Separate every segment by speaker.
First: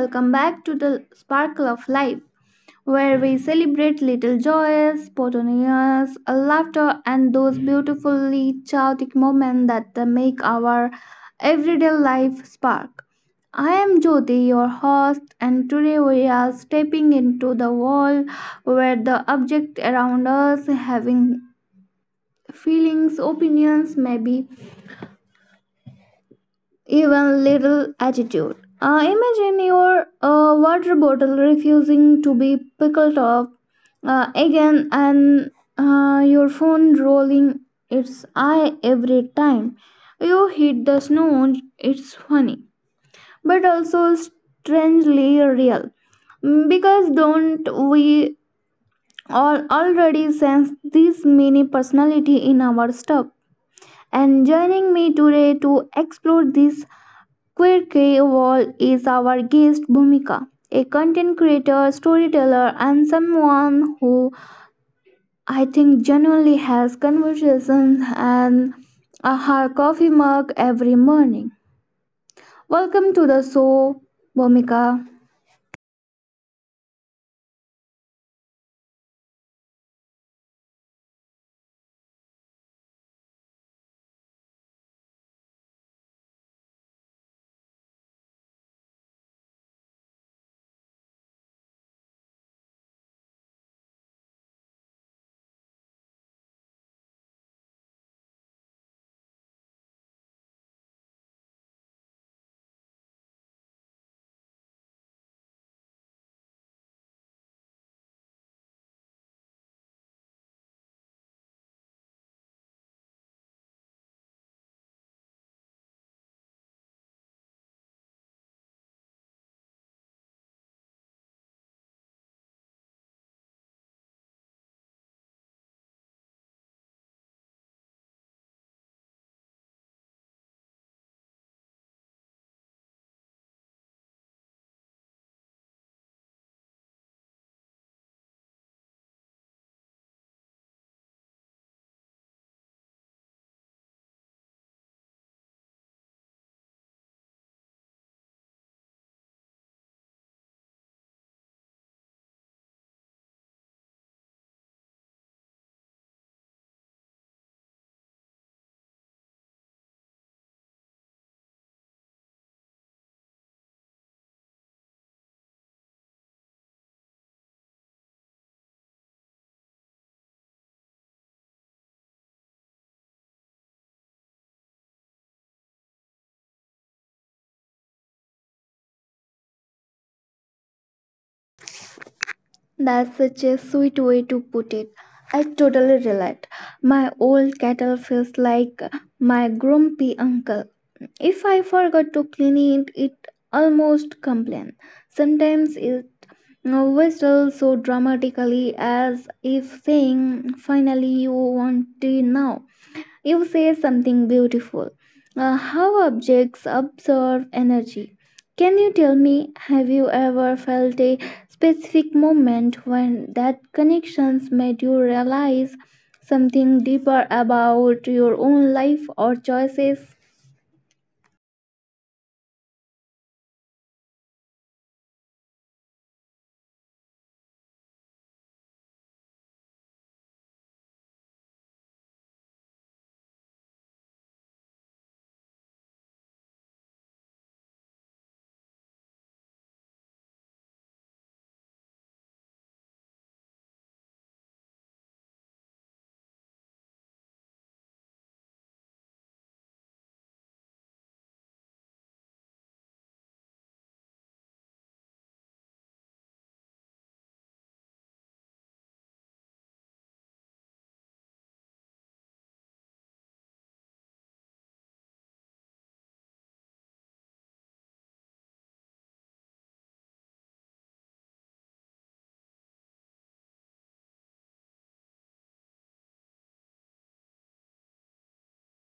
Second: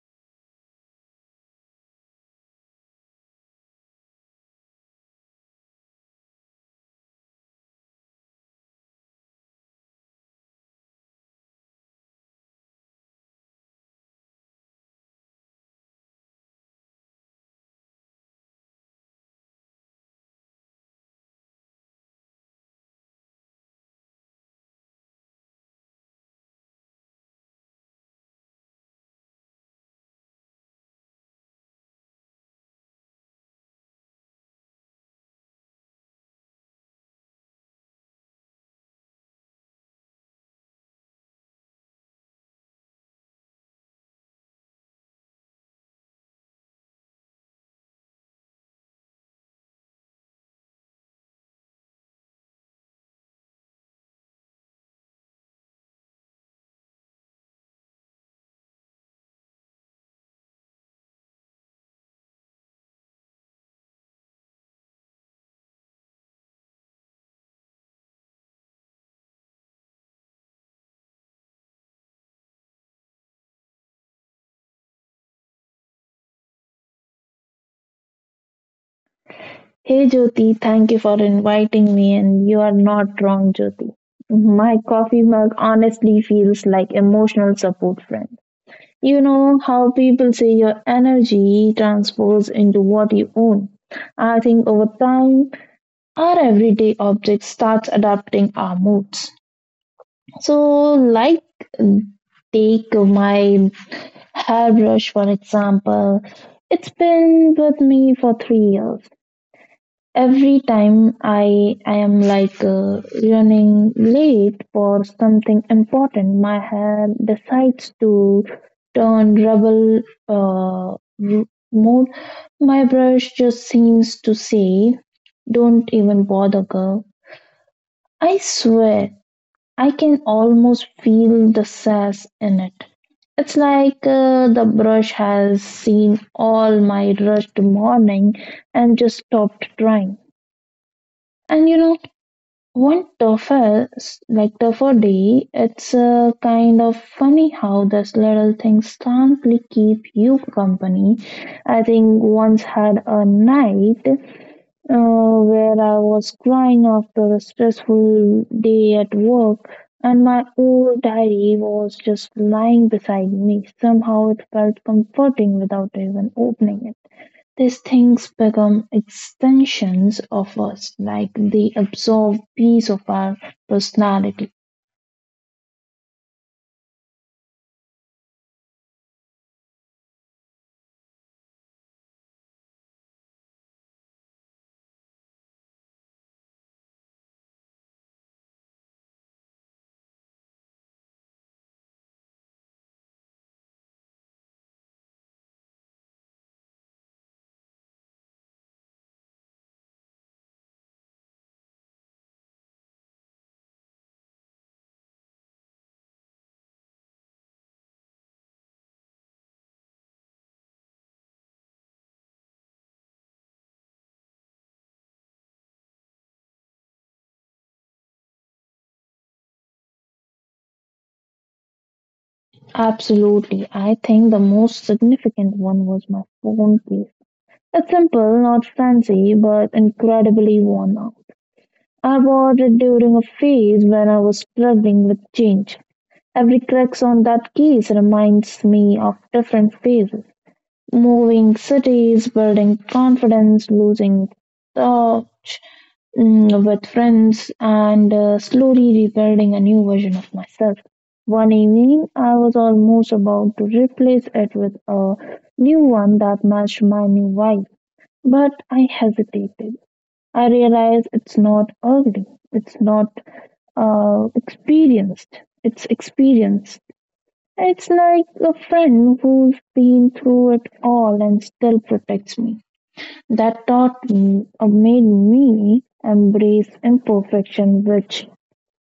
Speaker 1: welcome back to the Sparkle of Life, where we celebrate little joys, spontaneous laughter, and those beautifully chaotic moments that they make our everyday life spark. I am Jyoti, your host, and today we are stepping into the world where the objects around us having feelings, opinions, maybe even little attitude. Imagine your water bottle refusing to be pickled up again and your phone rolling its eye every time you hit the snow. It's funny, but also strangely real. Because don't we all already sense this mini personality in our stuff? And joining me today to explore this Queer Wall is our guest Bhumika, a content creator, storyteller, and someone who I think genuinely has conversations and a her coffee mug every morning. Welcome to the show, Bhumika.
Speaker 2: Hey Jyoti, thank you for inviting me, and you are not wrong, Jyoti. My coffee mug honestly feels like emotional support friend. You know how people say your energy transfers into what you own. I think over time, our everyday object starts adapting our moods. So, like, take my hairbrush for example. It's been with me for 3 years. Every time I am like, running late for something important, my head decides to turn rebel. uh, r- Mode. My brush just seems to say, "Don't even bother, girl." I swear, I can almost feel the sass in it. It's like, the brush has seen all my rushed morning and just stopped trying. And you know, one Toefl, like tougher day, it's, kind of funny how these little things simply keep you company. I think once had a night where I was crying after a stressful day at work, and my old diary was just lying beside me. Somehow it felt comforting without even opening it. These things become extensions of us, like they absorb piece of our personality.
Speaker 1: That's such a sweet way to put it. I totally relate. My old kettle feels like my grumpy uncle. If I forgot to clean it, it almost complains. Sometimes it now whistle so dramatically as if saying, "Finally, you want to now." You say something beautiful. How objects absorb energy. Can you tell me, have you ever felt a specific moment when that connections made you realize something deeper about your own life or choices?
Speaker 2: Absolutely. I think the most significant one was my phone case. It's simple, not fancy, but incredibly worn out. I bought it during a phase when I was struggling with change. Every crack on that case reminds me of different phases. Moving cities, building confidence, losing touch, with friends and, slowly rebuilding a new version of myself. One evening, I was almost about to replace it with a new one that matched my new wife, but I hesitated. I realized it's not ugly, it's not, experienced, it's experienced. It's like a friend who's been through it all and still protects me. That taught me or made me embrace imperfection, which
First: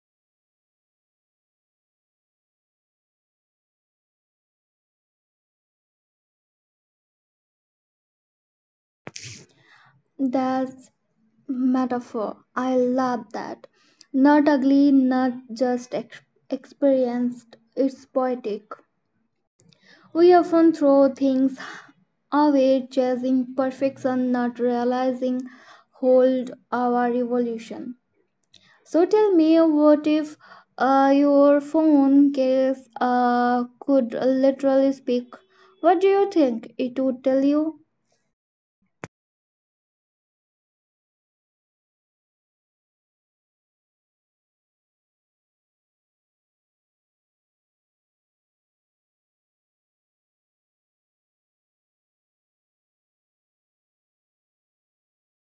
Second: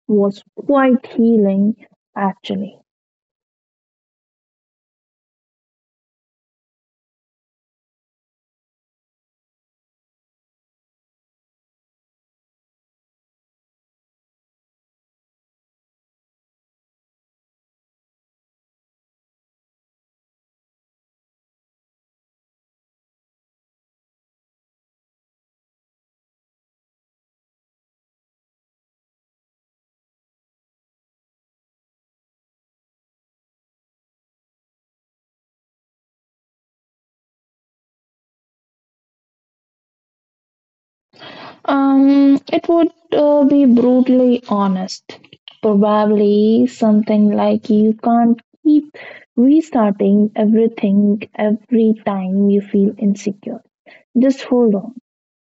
Speaker 2: was quite healing actually.
Speaker 1: Does metaphor. I love that. Not ugly, not just experienced, it's poetic. We often throw things away, chasing perfection, not realizing hold our evolution. So tell me, what if your phone case could literally speak? What do you think it would tell you?
Speaker 2: It would be brutally honest. Probably something like you can't keep restarting everything every time you feel insecure. Just hold on.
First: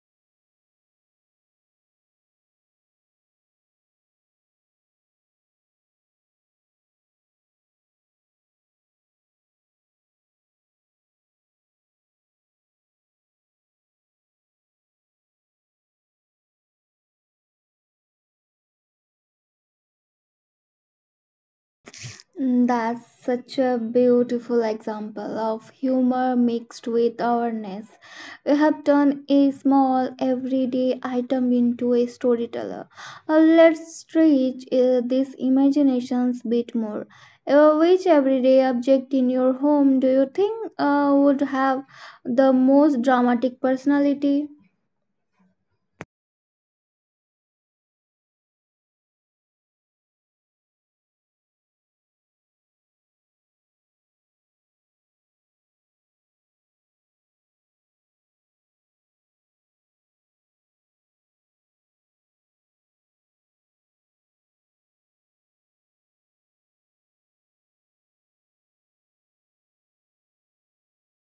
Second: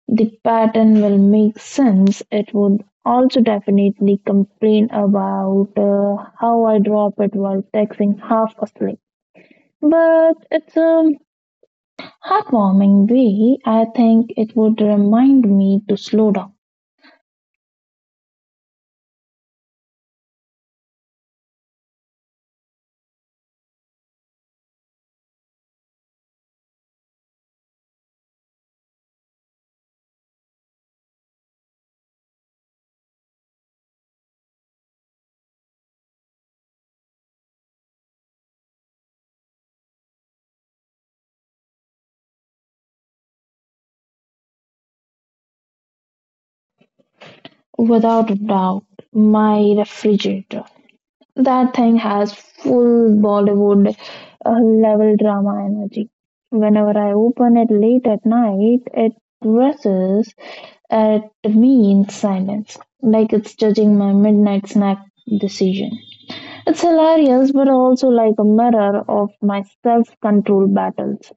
Speaker 2: The pattern will make sense. It would also definitely complain about, how I drop it while texting half asleep. But it's a heartwarming way. I think it would remind me to slow down.
Speaker 1: That's such a beautiful example of humor mixed with awareness. We have turned a small everyday item into a storyteller. Let's stretch this imaginations bit more. Which everyday object in your home do you think would have the most dramatic personality?
Speaker 2: Without a doubt, my refrigerator. That thing has full Bollywood, level drama energy. Whenever I open it late at night, it rushes at me in silence, like it's judging my midnight snack decision. It's hilarious, but also like a mirror of my self control battles.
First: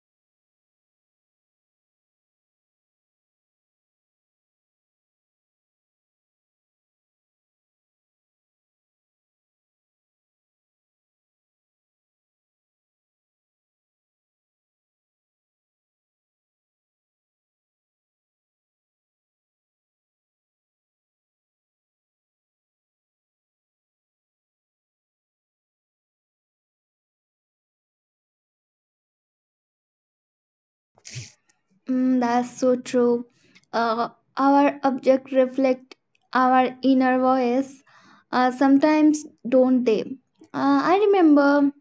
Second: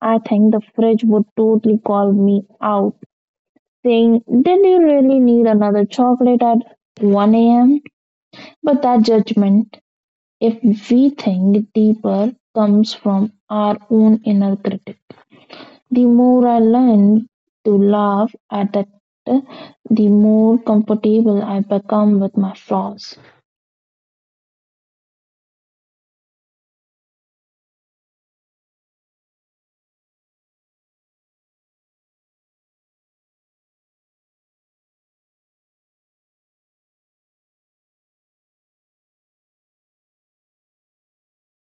Speaker 2: I think the fridge would totally call me out, saying, did you really need another chocolate at 1 a.m.? But that judgment, if we think deeper, comes from our own inner critic. The more I learn to laugh at it, the more comfortable I become with my flaws.
Speaker 1: That's so true. Uh, our object reflect our inner voice. Sometimes don't they? I remember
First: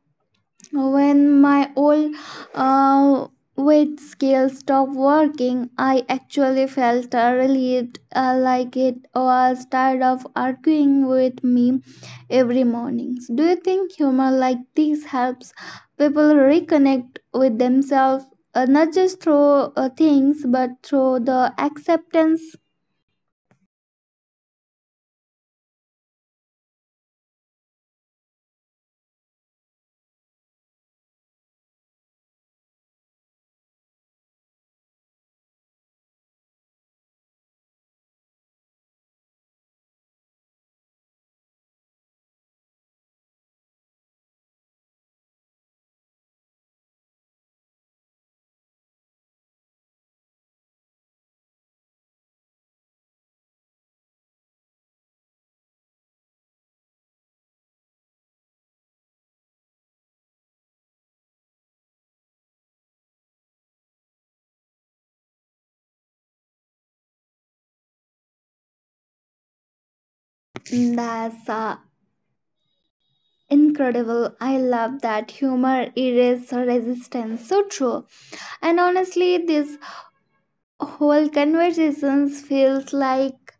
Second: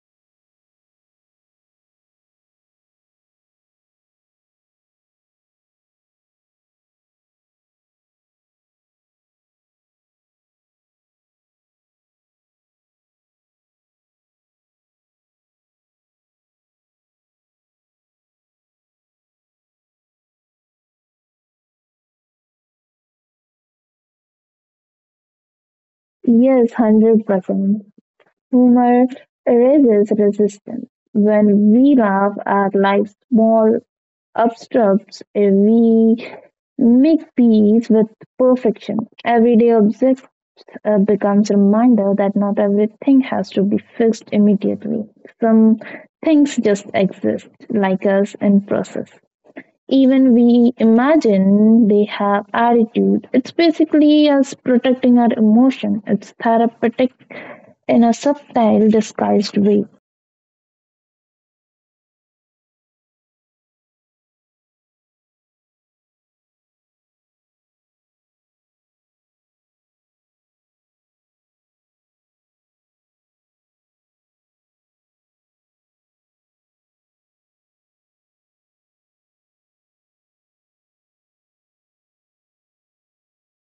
Speaker 1: when my old uh, weight scale stopped working, I actually felt relieved, like it was tired of arguing with me every morning. Do you think humor like this helps people reconnect with themselves, not just through things, but through the acceptance?
Speaker 2: Yes, 100%. Humor erases resistance. When we laugh at life's small obstructs, we make peace with perfection. Everyday objects, becomes a reminder that not everything has to be fixed immediately. Some things just exist, like us, in process. Even we imagine they have attitude. It's basically us protecting our emotion. It's therapeutic in a subtle, disguised way.
Speaker 1: That's incredible. I love that humor erases resistance. So true. And honestly, this whole conversations feels like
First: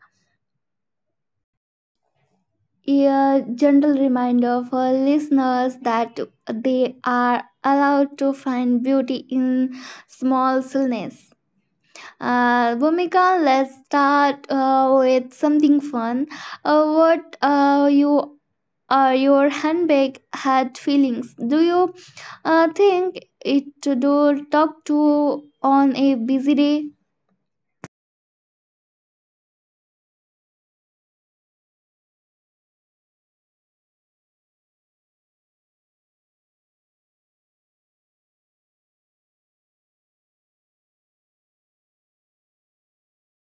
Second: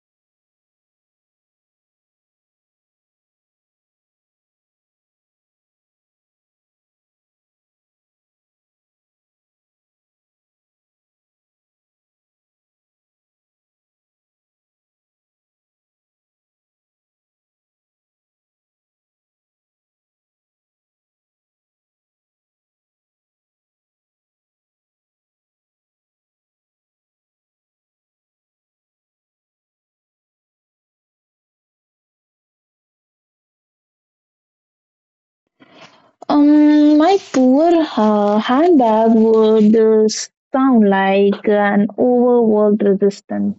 Speaker 1: a gentle reminder for listeners that they are allowed to find beauty in small stillness. Bhumika, let's start with something fun. What you or your handbag had feelings? Do you think it to do talk to on a busy day?
Speaker 2: My poor handbag would, sound like an overworked resistance.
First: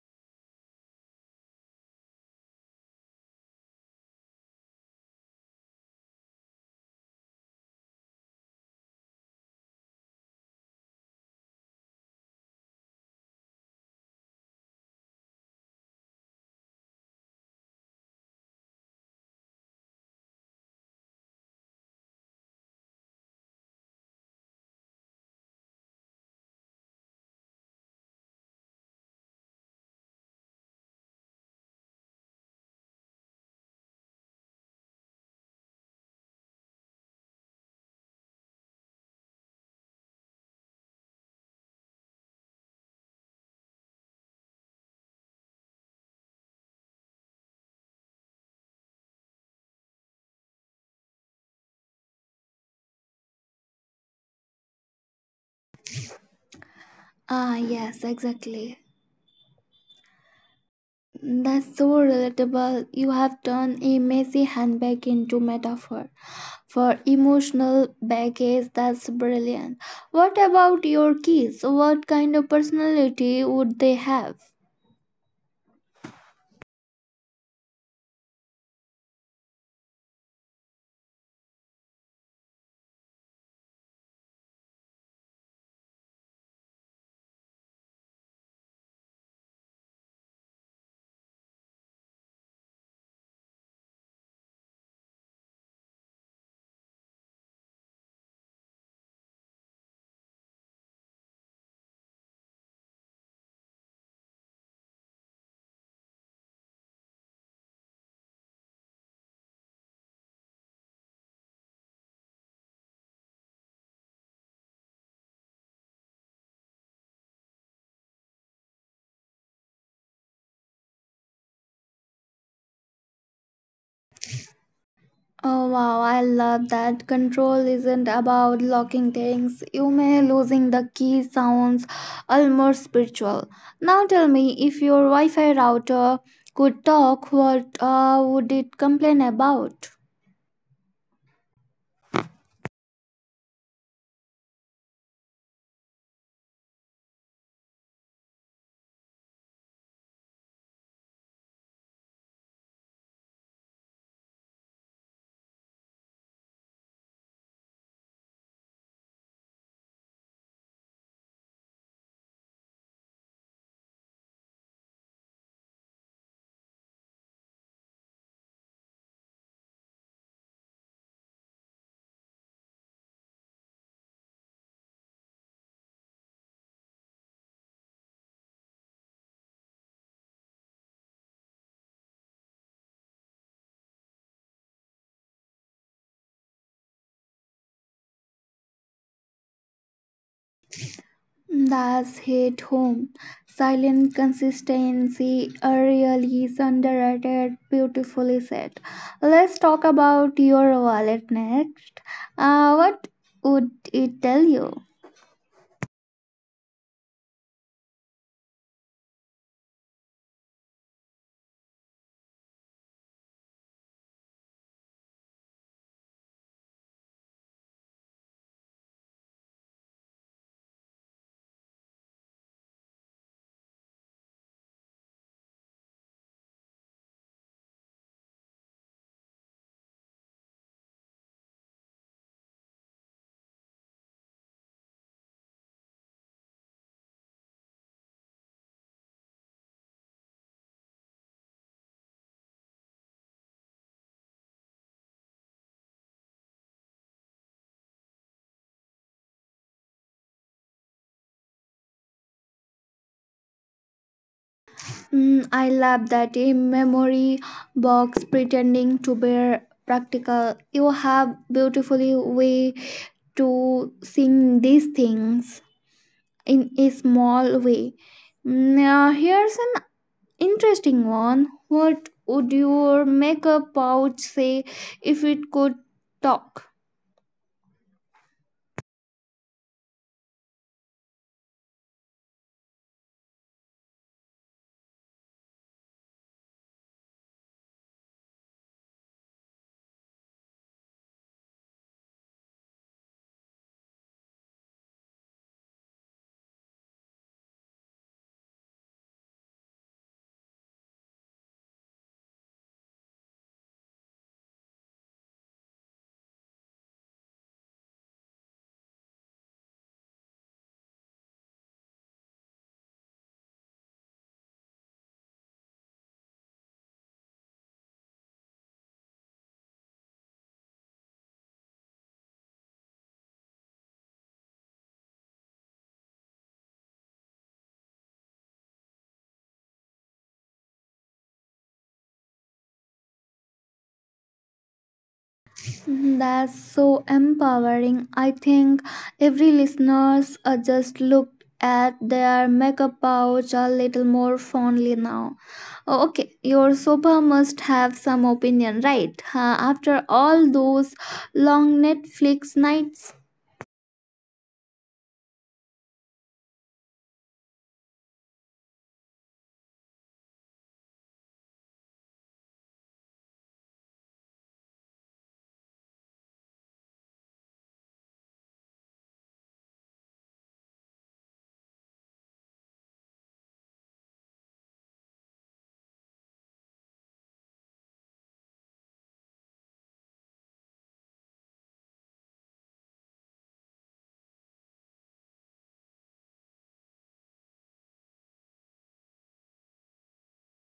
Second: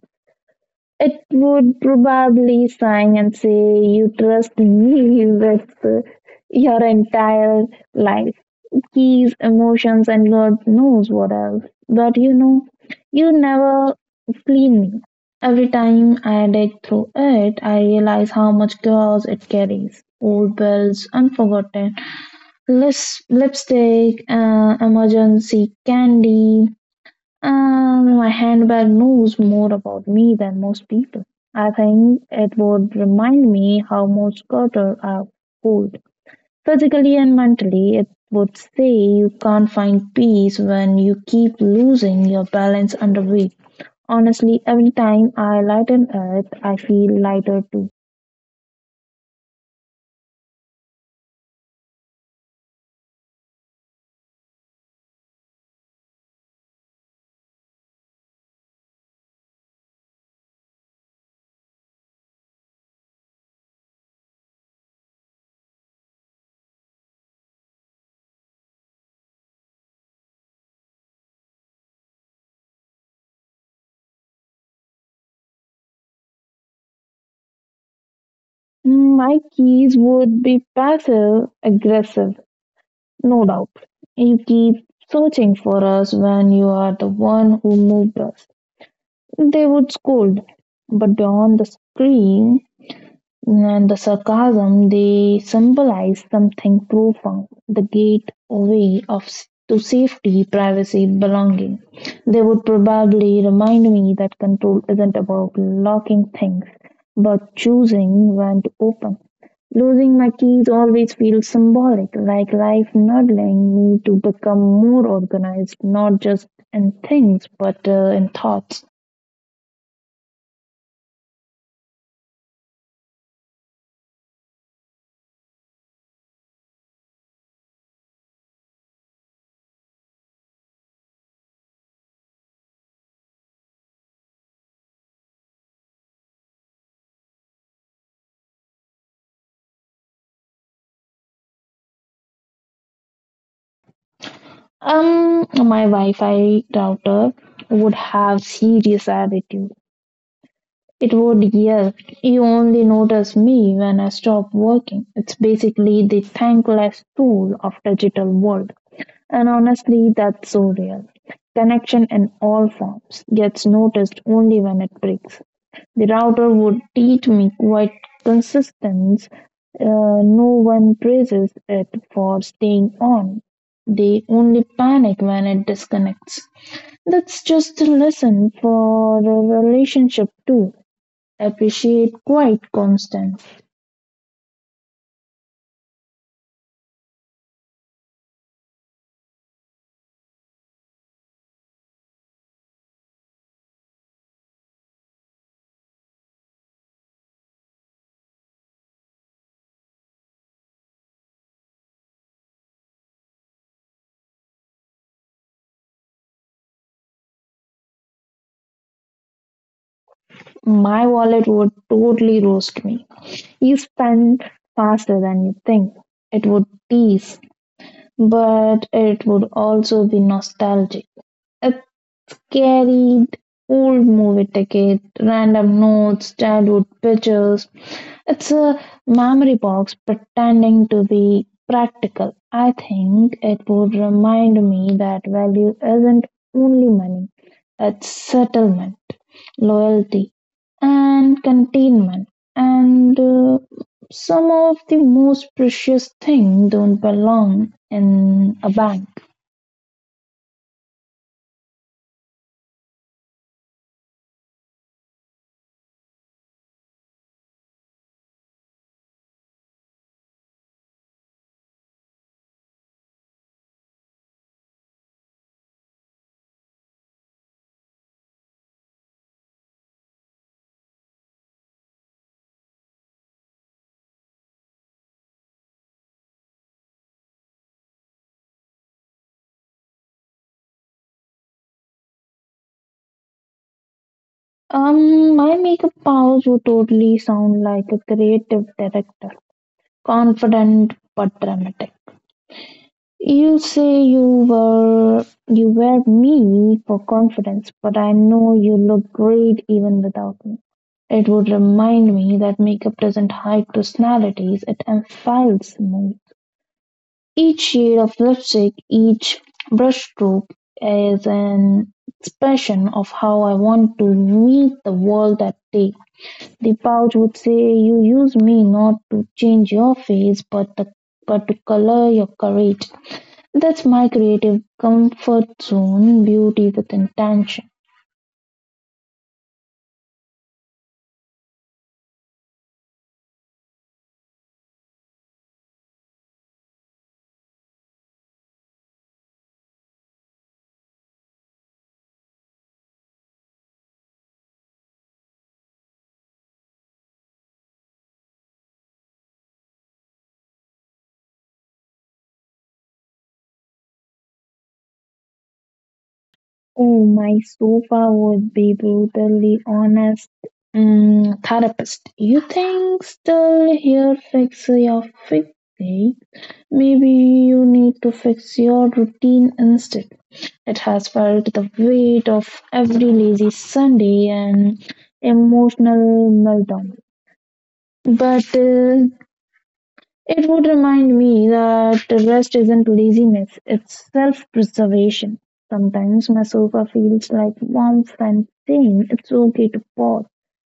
Speaker 2: It would probably sign and say, you trust me with, your entire life, keys, emotions, and God knows what else. But you know, you never clean me. Every time I dig through it, I realize how much chaos it carries. Old bills, unforgotten lips, lipstick, emergency candy, my handbag knows more about me than most people. I think it would remind me how much gutter I pulled. Physically and mentally, it would say you can't find peace when you keep losing your balance under weight. Honestly, every time I lighten it, I feel lighter too.
Speaker 1: Ah, yes, exactly. That's so relatable. You have turned a messy handbag into metaphor for emotional baggage. That's brilliant. What about your kids? What kind of personality would they have?
Speaker 2: My keys would be passive aggressive, no doubt. You keep searching for us when you are the one who moved us. They would scold, but beyond the scream and the sarcasm, they symbolize something profound, the gateway of, to safety, privacy, belonging. They would probably remind me that control isn't about locking things, but choosing when to open. Losing my keys always feels symbolic, like life nudging me to become more organized, not just in things, but, in thoughts.
Speaker 1: Oh wow, I love that. Control isn't about locking things. You may losing the key sounds almost spiritual. Now tell me if your Wi-Fi router could talk, what would it complain about?
Speaker 2: My Wi-Fi router would have serious attitude. It would yell, "You only notice me when I stop working." It's basically the thankless tool of digital world. And honestly, that's so real. Connection in all forms gets noticed only when it breaks. The router would teach me quite consistence. Uh, no one praises it for staying on. They only panic when it disconnects. That's just a lesson for a relationship too. Appreciate quite constant.
Speaker 1: That's hit home. Silent consistency a really is underrated, beautifully said. Let's talk about your wallet next. What would it tell you?
Speaker 2: My wallet would totally roast me. You spend faster than you think. It would tease, but it would also be nostalgic. It carried old movie ticket, random notes, childhood pictures. It's a memory box pretending to be practical. I think it would remind me that value isn't only money, it's settlement, loyalty, and containment. And, some of the most precious things don't belong in a bank.
Speaker 1: I love that a memory box pretending to be practical. You have beautifully way to sing these things in a small way. Now here's an interesting one. What would your makeup pouch say if it could talk?
Speaker 2: My makeup powers would totally sound like a creative director, confident but dramatic. You say you wear me for confidence, but I know you look great even without me. It would remind me that makeup doesn't hide personalities; it amplifies moods. Each shade of lipstick, each brushstroke is an expression of how I want to meet the world that day. The pouch would say, you use me not to change your face, but to color your courage. That's my creative comfort zone, beauty with intention.
Speaker 1: That's so empowering. I think every listeners just looked at their makeup pouch a little more fondly now. Oh, okay, your sofa must have some opinion, right? Huh, after all those long Netflix nights.
Speaker 2: Oh, my sofa would be brutally honest. Mm, therapist, you think still here fix your fix? Eh? Maybe you need to fix your routine instead. It has felt the weight of every lazy Sunday and emotional meltdown. But, it would remind me that rest isn't laziness, it's self preservation. Sometimes my sofa feels like warm friend saying it's okay to pause.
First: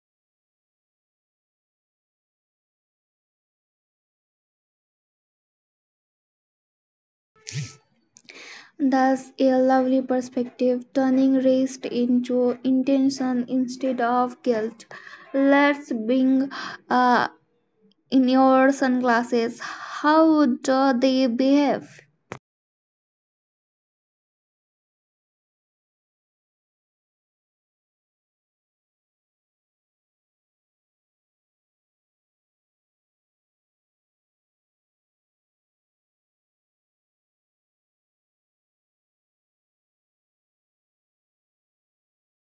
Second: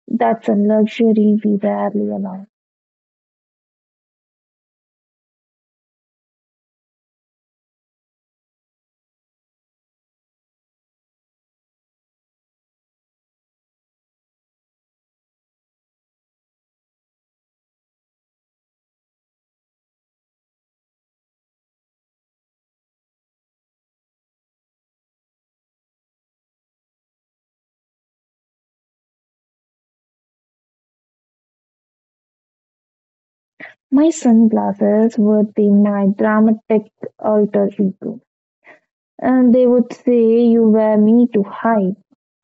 Speaker 2: That's a luxury we rarely allow.
Speaker 1: That's a lovely perspective, turning rest into intention instead of guilt. Let's bring uh, in your sunglasses. How do they behave?
Speaker 2: My sunglasses would be my dramatic alter ego. And they would say, you wear me to hide,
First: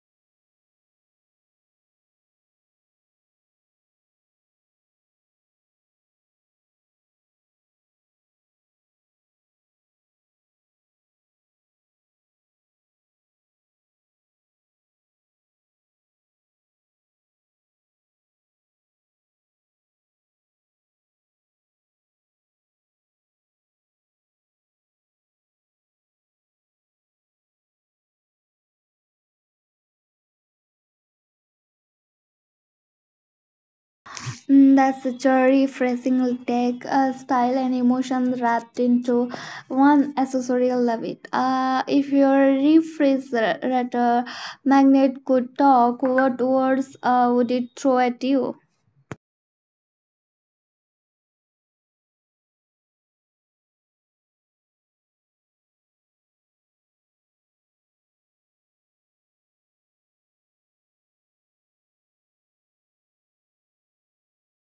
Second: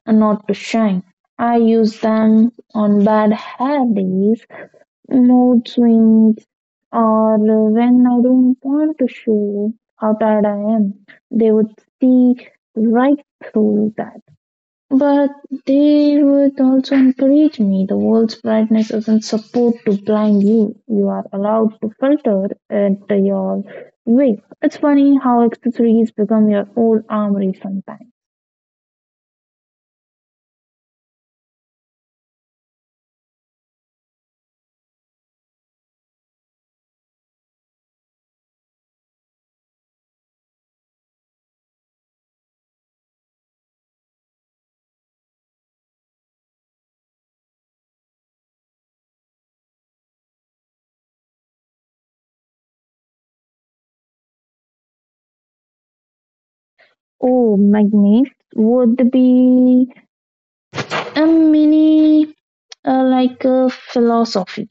Speaker 2: and not to shine. I use them on bad hair days, mood swings, or when I don't want to show how tired I am. They would see right through that. But they would also encourage me. The world's brightness isn't supposed to blind you. You are allowed to filter at your way. It's funny how accessories become your own armory sometimes.
Speaker 1: That's such a refreshing take, style and emotion wrapped into one accessory. I love it. If your refrigerator magnet could talk, what words would it throw at you?
Speaker 2: Oh, magnets would be a mini, like a philosophy.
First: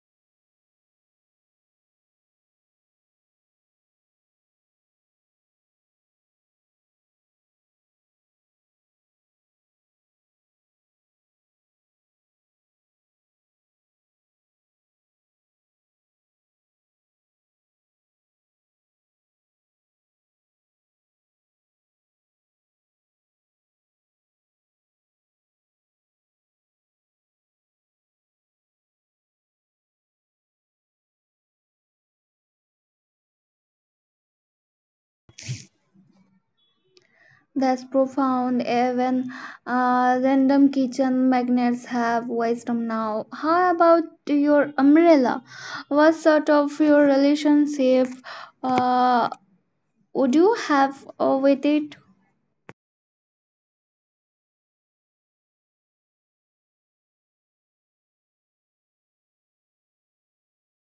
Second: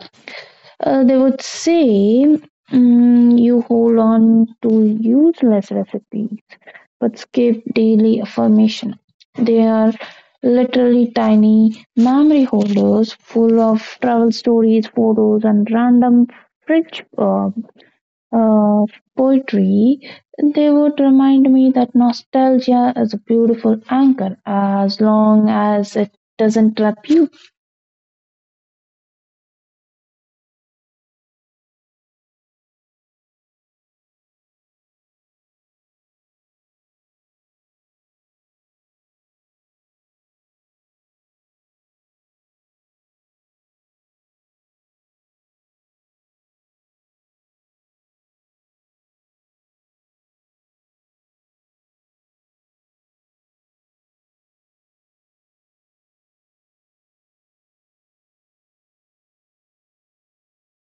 Speaker 2: They would say, you hold on to useless recipes but skip daily affirmation. They are literally tiny memory holders full of travel stories, photos, and random fridge uh, poetry. They would remind me that nostalgia is a beautiful anchor as long as it doesn't trap you.
Speaker 1: That's profound. Even random kitchen magnets have wisdom now. How about your umbrella? What sort of your relationship uh, would you have with it?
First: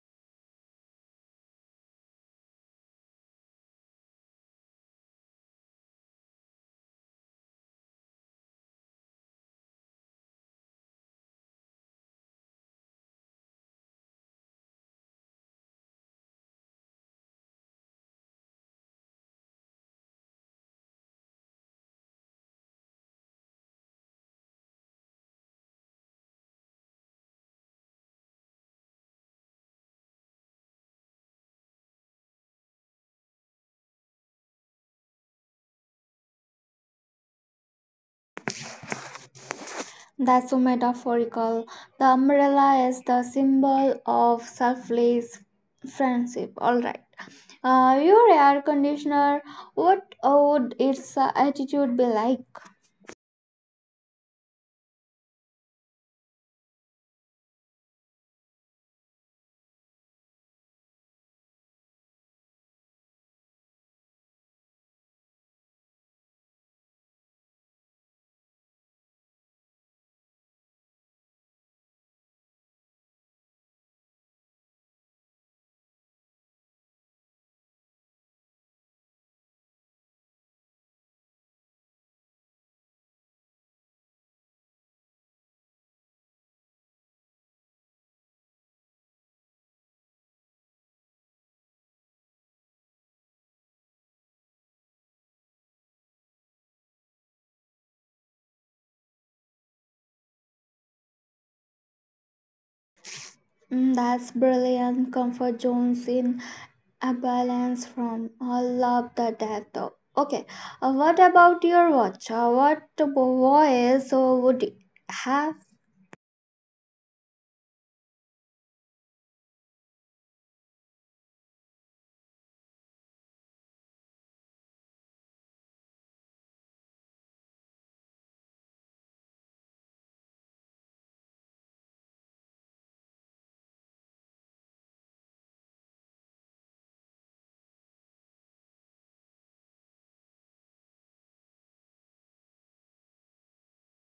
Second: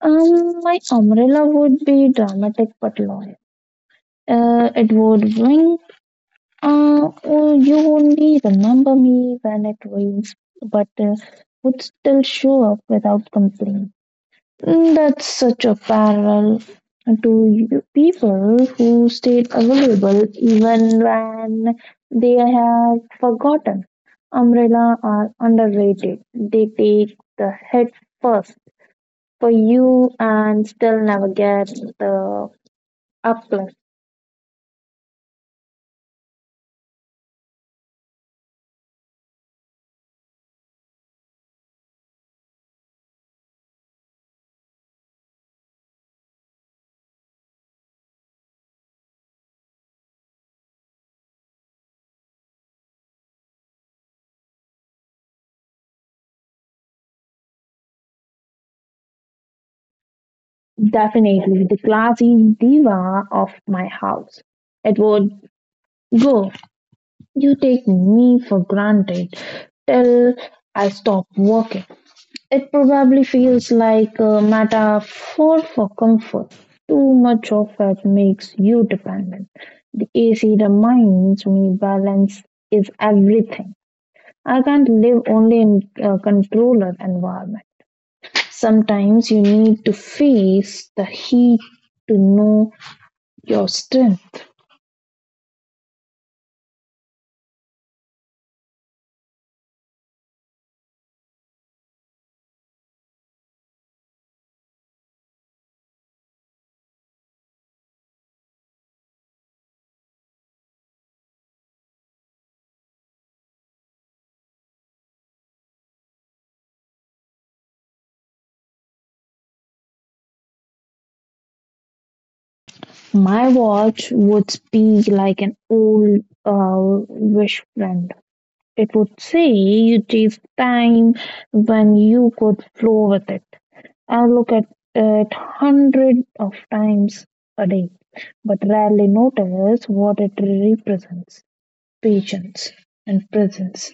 Speaker 2: My umbrella would be dramatic but loyal. It would wink. Oh, you only remember me when it rains, but, would still show up without complaint. Mm, that's such a parallel to you people who stayed available even when they have forgotten. Umbrella are underrated. They take the hit first for you and still never get the uplift.
Speaker 1: That's so metaphorical. The umbrella is the symbol of selfless friendship. All right. Your air conditioner, what would its attitude be like?
Speaker 2: Definitely the classy diva of my house. It would go, you take me for granted till I stop working. It probably feels like a metaphor for comfort. Too much of it makes you dependent. The AC reminds me balance is everything. I can't live only in a controller environment. Sometimes you need to face the heat to know your strength.
Speaker 1: That's brilliant. Comfort zones in a balance from all love the death though. Okay, what about your watch? What voice would you have?
Speaker 2: My watch would be like an old, wish friend. It would say you chase time when you could flow with it. I look at it hundred of times a day, but rarely notice what it represents: patience and presence.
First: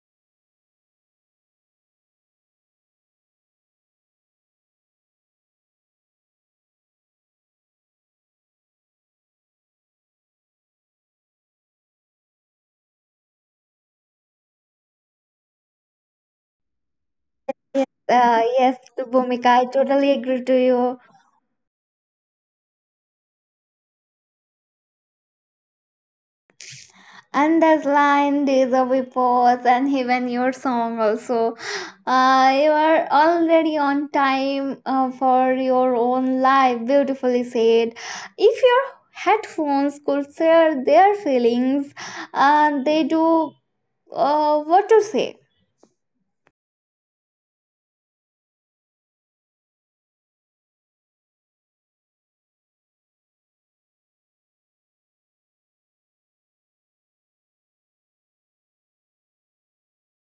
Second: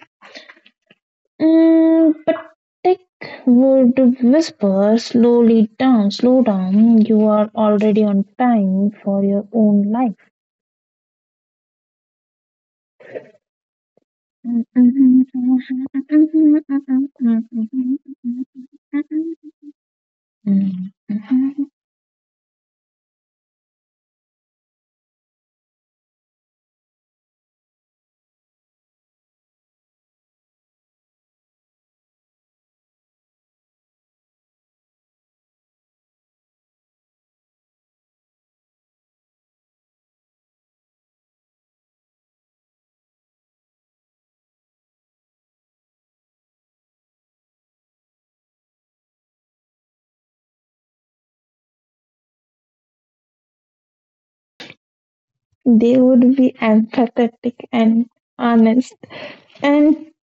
Speaker 2: Mm, but Dick would whisper, slowly down, slow down, you are already on time for your own life.
Speaker 1: Yes, Bhumika, I totally agree to
Speaker 2: Mm.
Speaker 1: you. And that line, days of we pause, and even your song also. You are already on time for your own life. Beautifully said. If your headphones could share their feelings, they do what to say?
Speaker 2: They would be empathetic and honest and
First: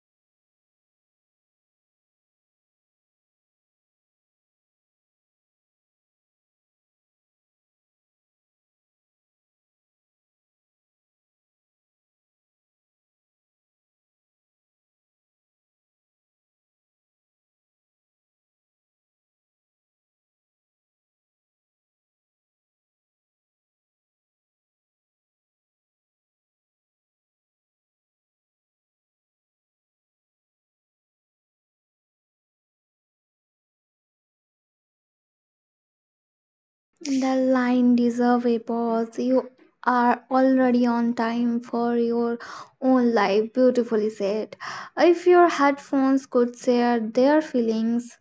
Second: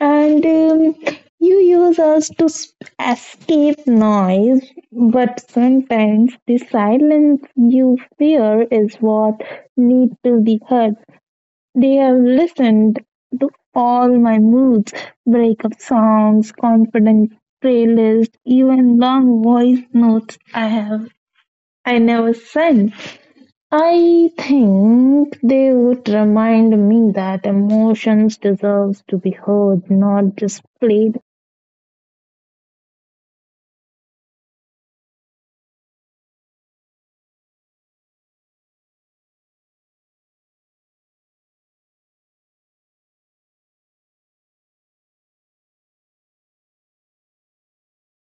Speaker 2: and you use us to, escape noise, but sometimes the silence you fear is what needs to be heard. They have listened to all my moods, breakup songs, confident playlist, even long voice notes I have. I never sent. I think they would remind me that emotions deserves to be heard, not just played.
Speaker 1: The line deserve a pause. You are already on time for your own life. Beautifully said. If your headphones could share their feelings,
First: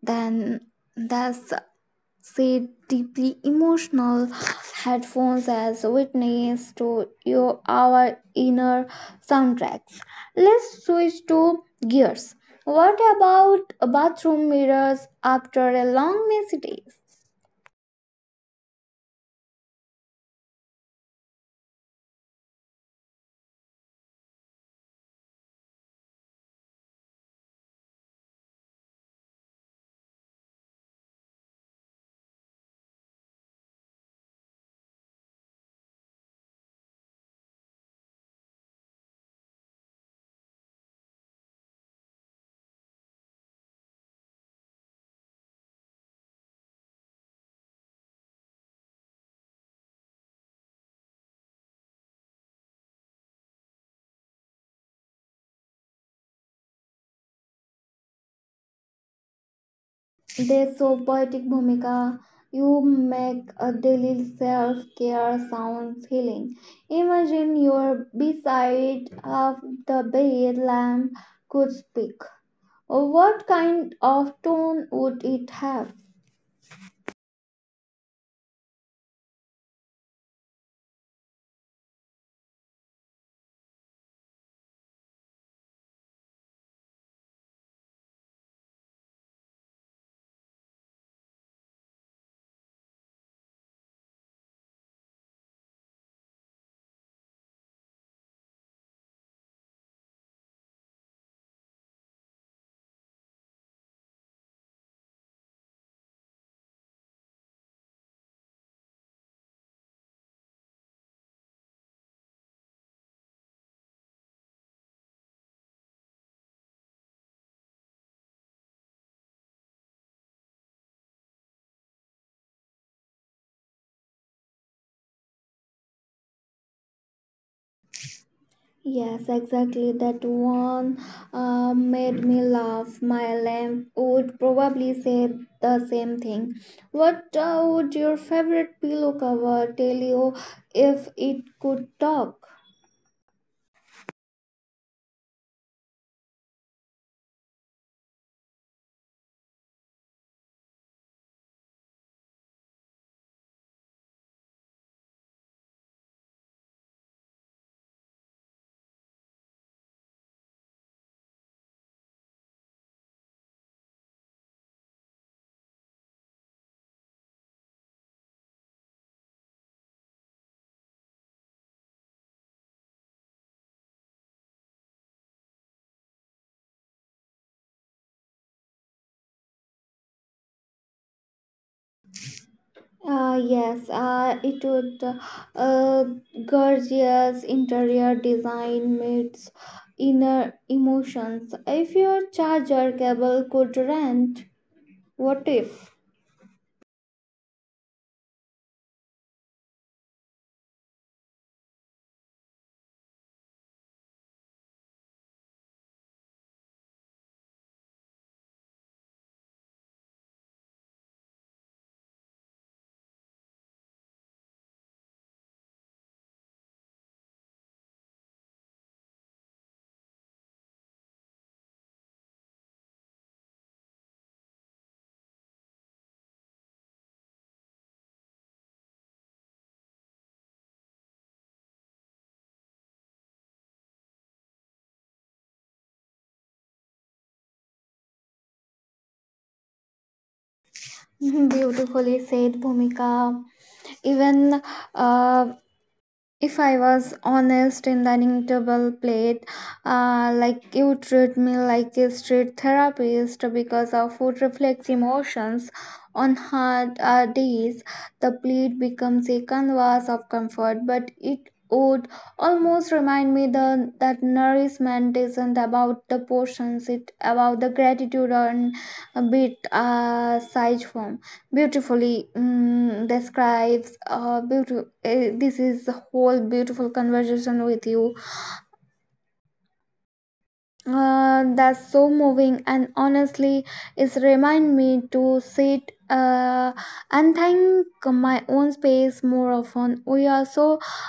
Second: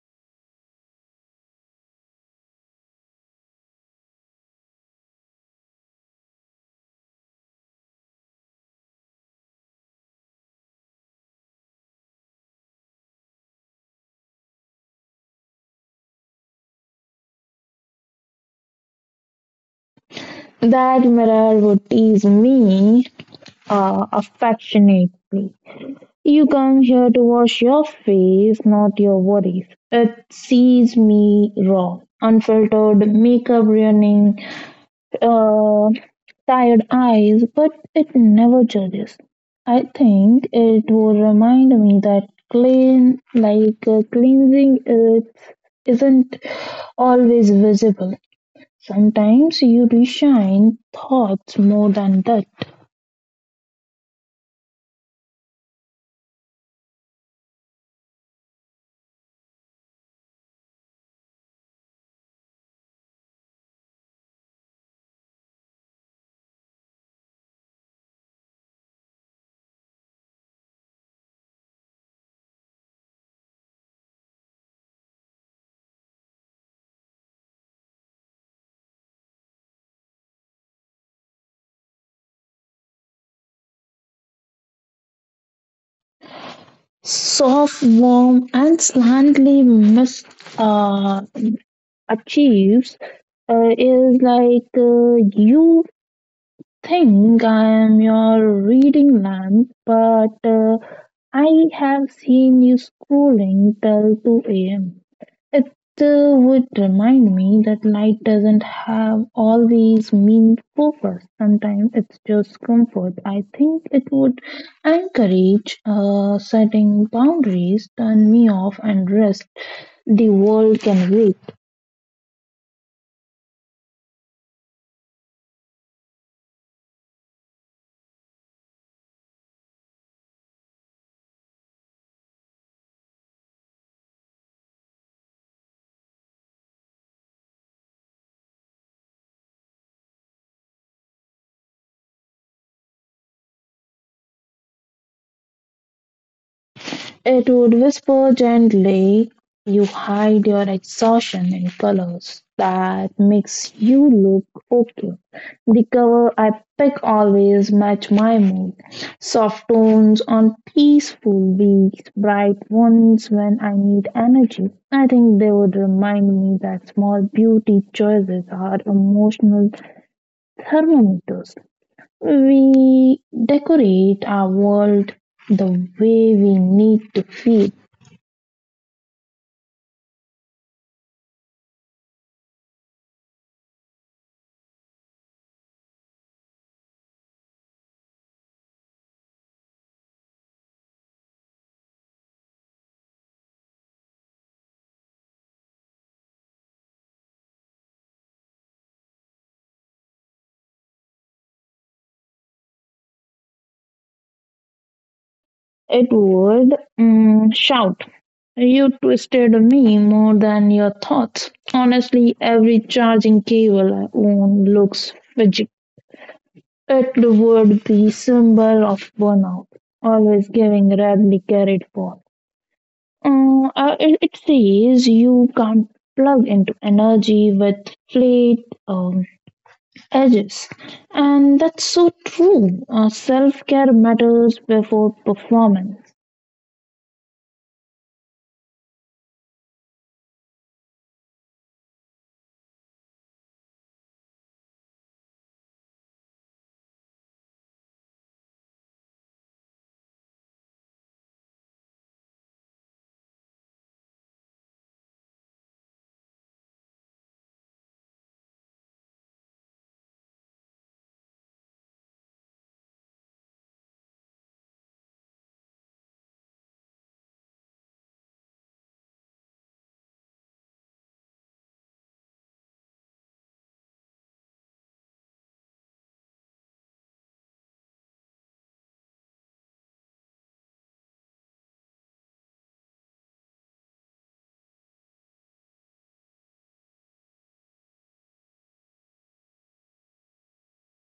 Speaker 1: then that's say deeply emotional headphones as witness to your our inner soundtracks, let's switch to gears. What about bathroom mirrors after a long messy day?
Speaker 2: That mirror would tease me, affectionately. You come here to wash your face, not your worries. It sees me raw, unfiltered, makeup running, uh, tired eyes, but it never judges. I think it will remind me that clean, like, cleansing, it isn't always visible. Sometimes you reshine thoughts more than that.
Speaker 1: They so poetic, Bhumika. You make a daily self-care sounds healing. Imagine you're beside of the bed lamp could speak. What kind of tone would it have?
Speaker 2: Soft, warm, and slightly mis uh, achieves, is like, you think I am your reading lamp, but, I have seen you scrolling till 2 a.m. It, would remind me that light doesn't have always mean purpose. Sometimes it's just comfort. I think it would encourage, setting boundaries, turn me off, and rest. The world can wait.
Speaker 1: Yes, exactly. That one made me laugh. My lamb would probably say the same thing. What would your favorite pillow cover tell you if it could talk?
Speaker 2: It would whisper gently, you hide your exhaustion in colors that makes you look okay. The cover I pick always match my mood. Soft tones on peaceful weeks, bright ones when I need energy. I think they would remind me that small beauty choices are emotional thermometers. We decorate our world the way we need to feel.
Speaker 1: Yes, it would. Uh, Gorgeous interior design meets inner emotions. If your charger cable could rant, what if?
Speaker 2: It would, shout, you twisted me more than your thoughts. Honestly, every charging cable I own looks fidgety. It would be symbol of burnout, always giving radly carried phone. It says you can't plug into energy with flat edges. And that's so true. Self care matters before performance.
Speaker 1: Beautifully said, Bhumika. Even uh, if I was honest in dining table plate, like you treat me like a street therapist because our food reflects emotions. On hard days, the plate becomes a canvas of comfort, but it would almost remind me the, that nourishment isn't about the portions, it's about the gratitude on a bit size form, beautifully describes beautiful. This is a whole beautiful conversation with you, that's so moving, and honestly it's remind me to sit and thank my own space more often. We are so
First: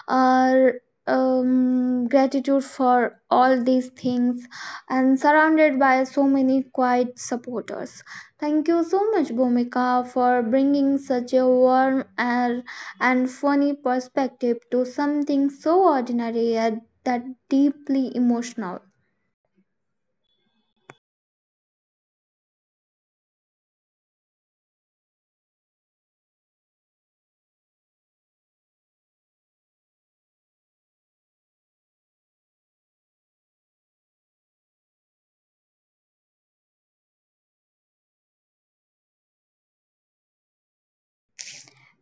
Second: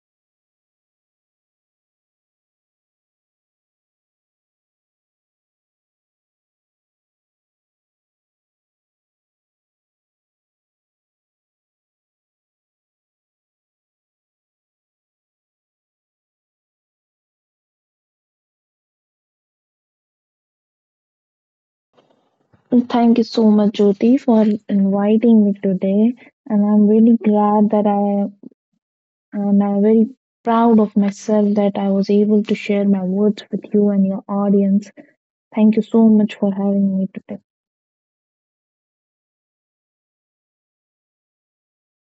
Speaker 1: uh, gratitude for all these things and surrounded by so many quiet supporters. Thank you so much, Bhumika, for bringing such a warm and funny perspective to something so ordinary yet that deeply emotional.
Speaker 2: Thank you so much, Jyoti, for inviting me today. And I'm really glad that I'm very proud of myself that I was able to share my words with you and your audience. Thank you so much for having me today.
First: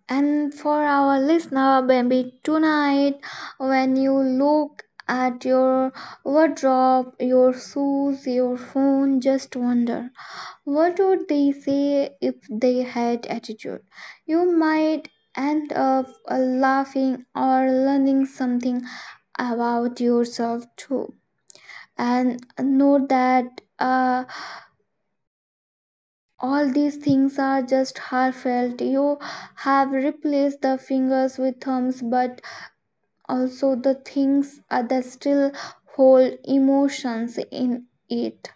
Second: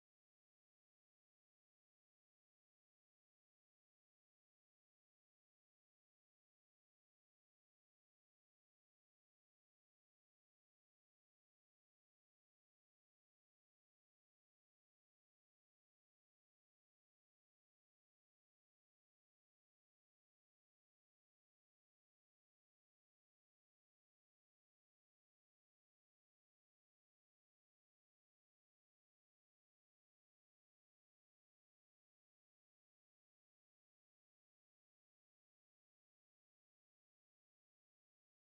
Speaker 1: And for our listener, maybe tonight, when you look at your wardrobe, your shoes, your phone, just wonder, what would they say if they had attitude? You might end up laughing or learning something about yourself too. And know that all these things are just heartfelt. You have replaced the fingers with thumbs, but also the things that still hold emotions in it,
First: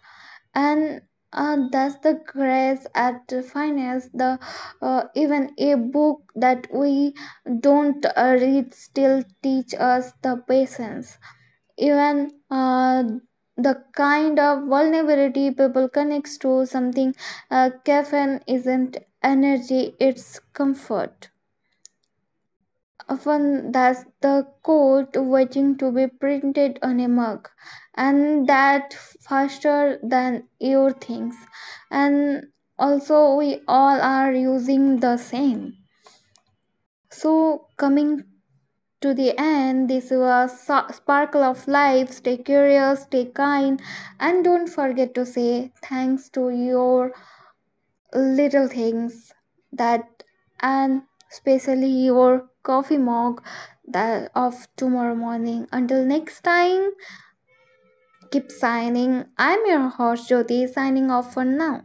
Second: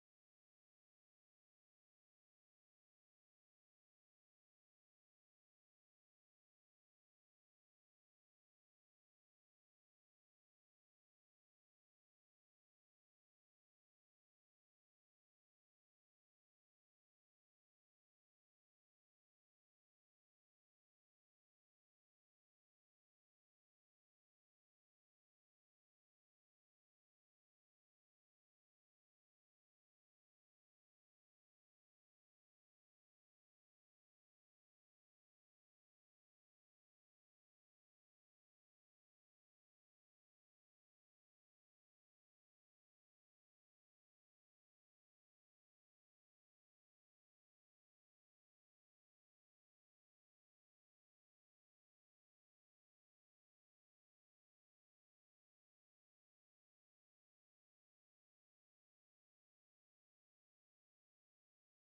Speaker 1: and that's the grace at finance the even a book that we don't read still teach us the patience, even the kind of vulnerability people connects to something. Caffeine isn't energy, it's comfort, often that's the coat waiting to be printed on a mug, and that faster than your things, and also we all are using the same. So coming to the end, this was Sparkle of Life. Stay curious, stay kind, and don't forget to say thanks to your little things, that, and especially your coffee mug, that of tomorrow morning. Until next time, keep signing. I'm your host, Jyoti, signing off for now.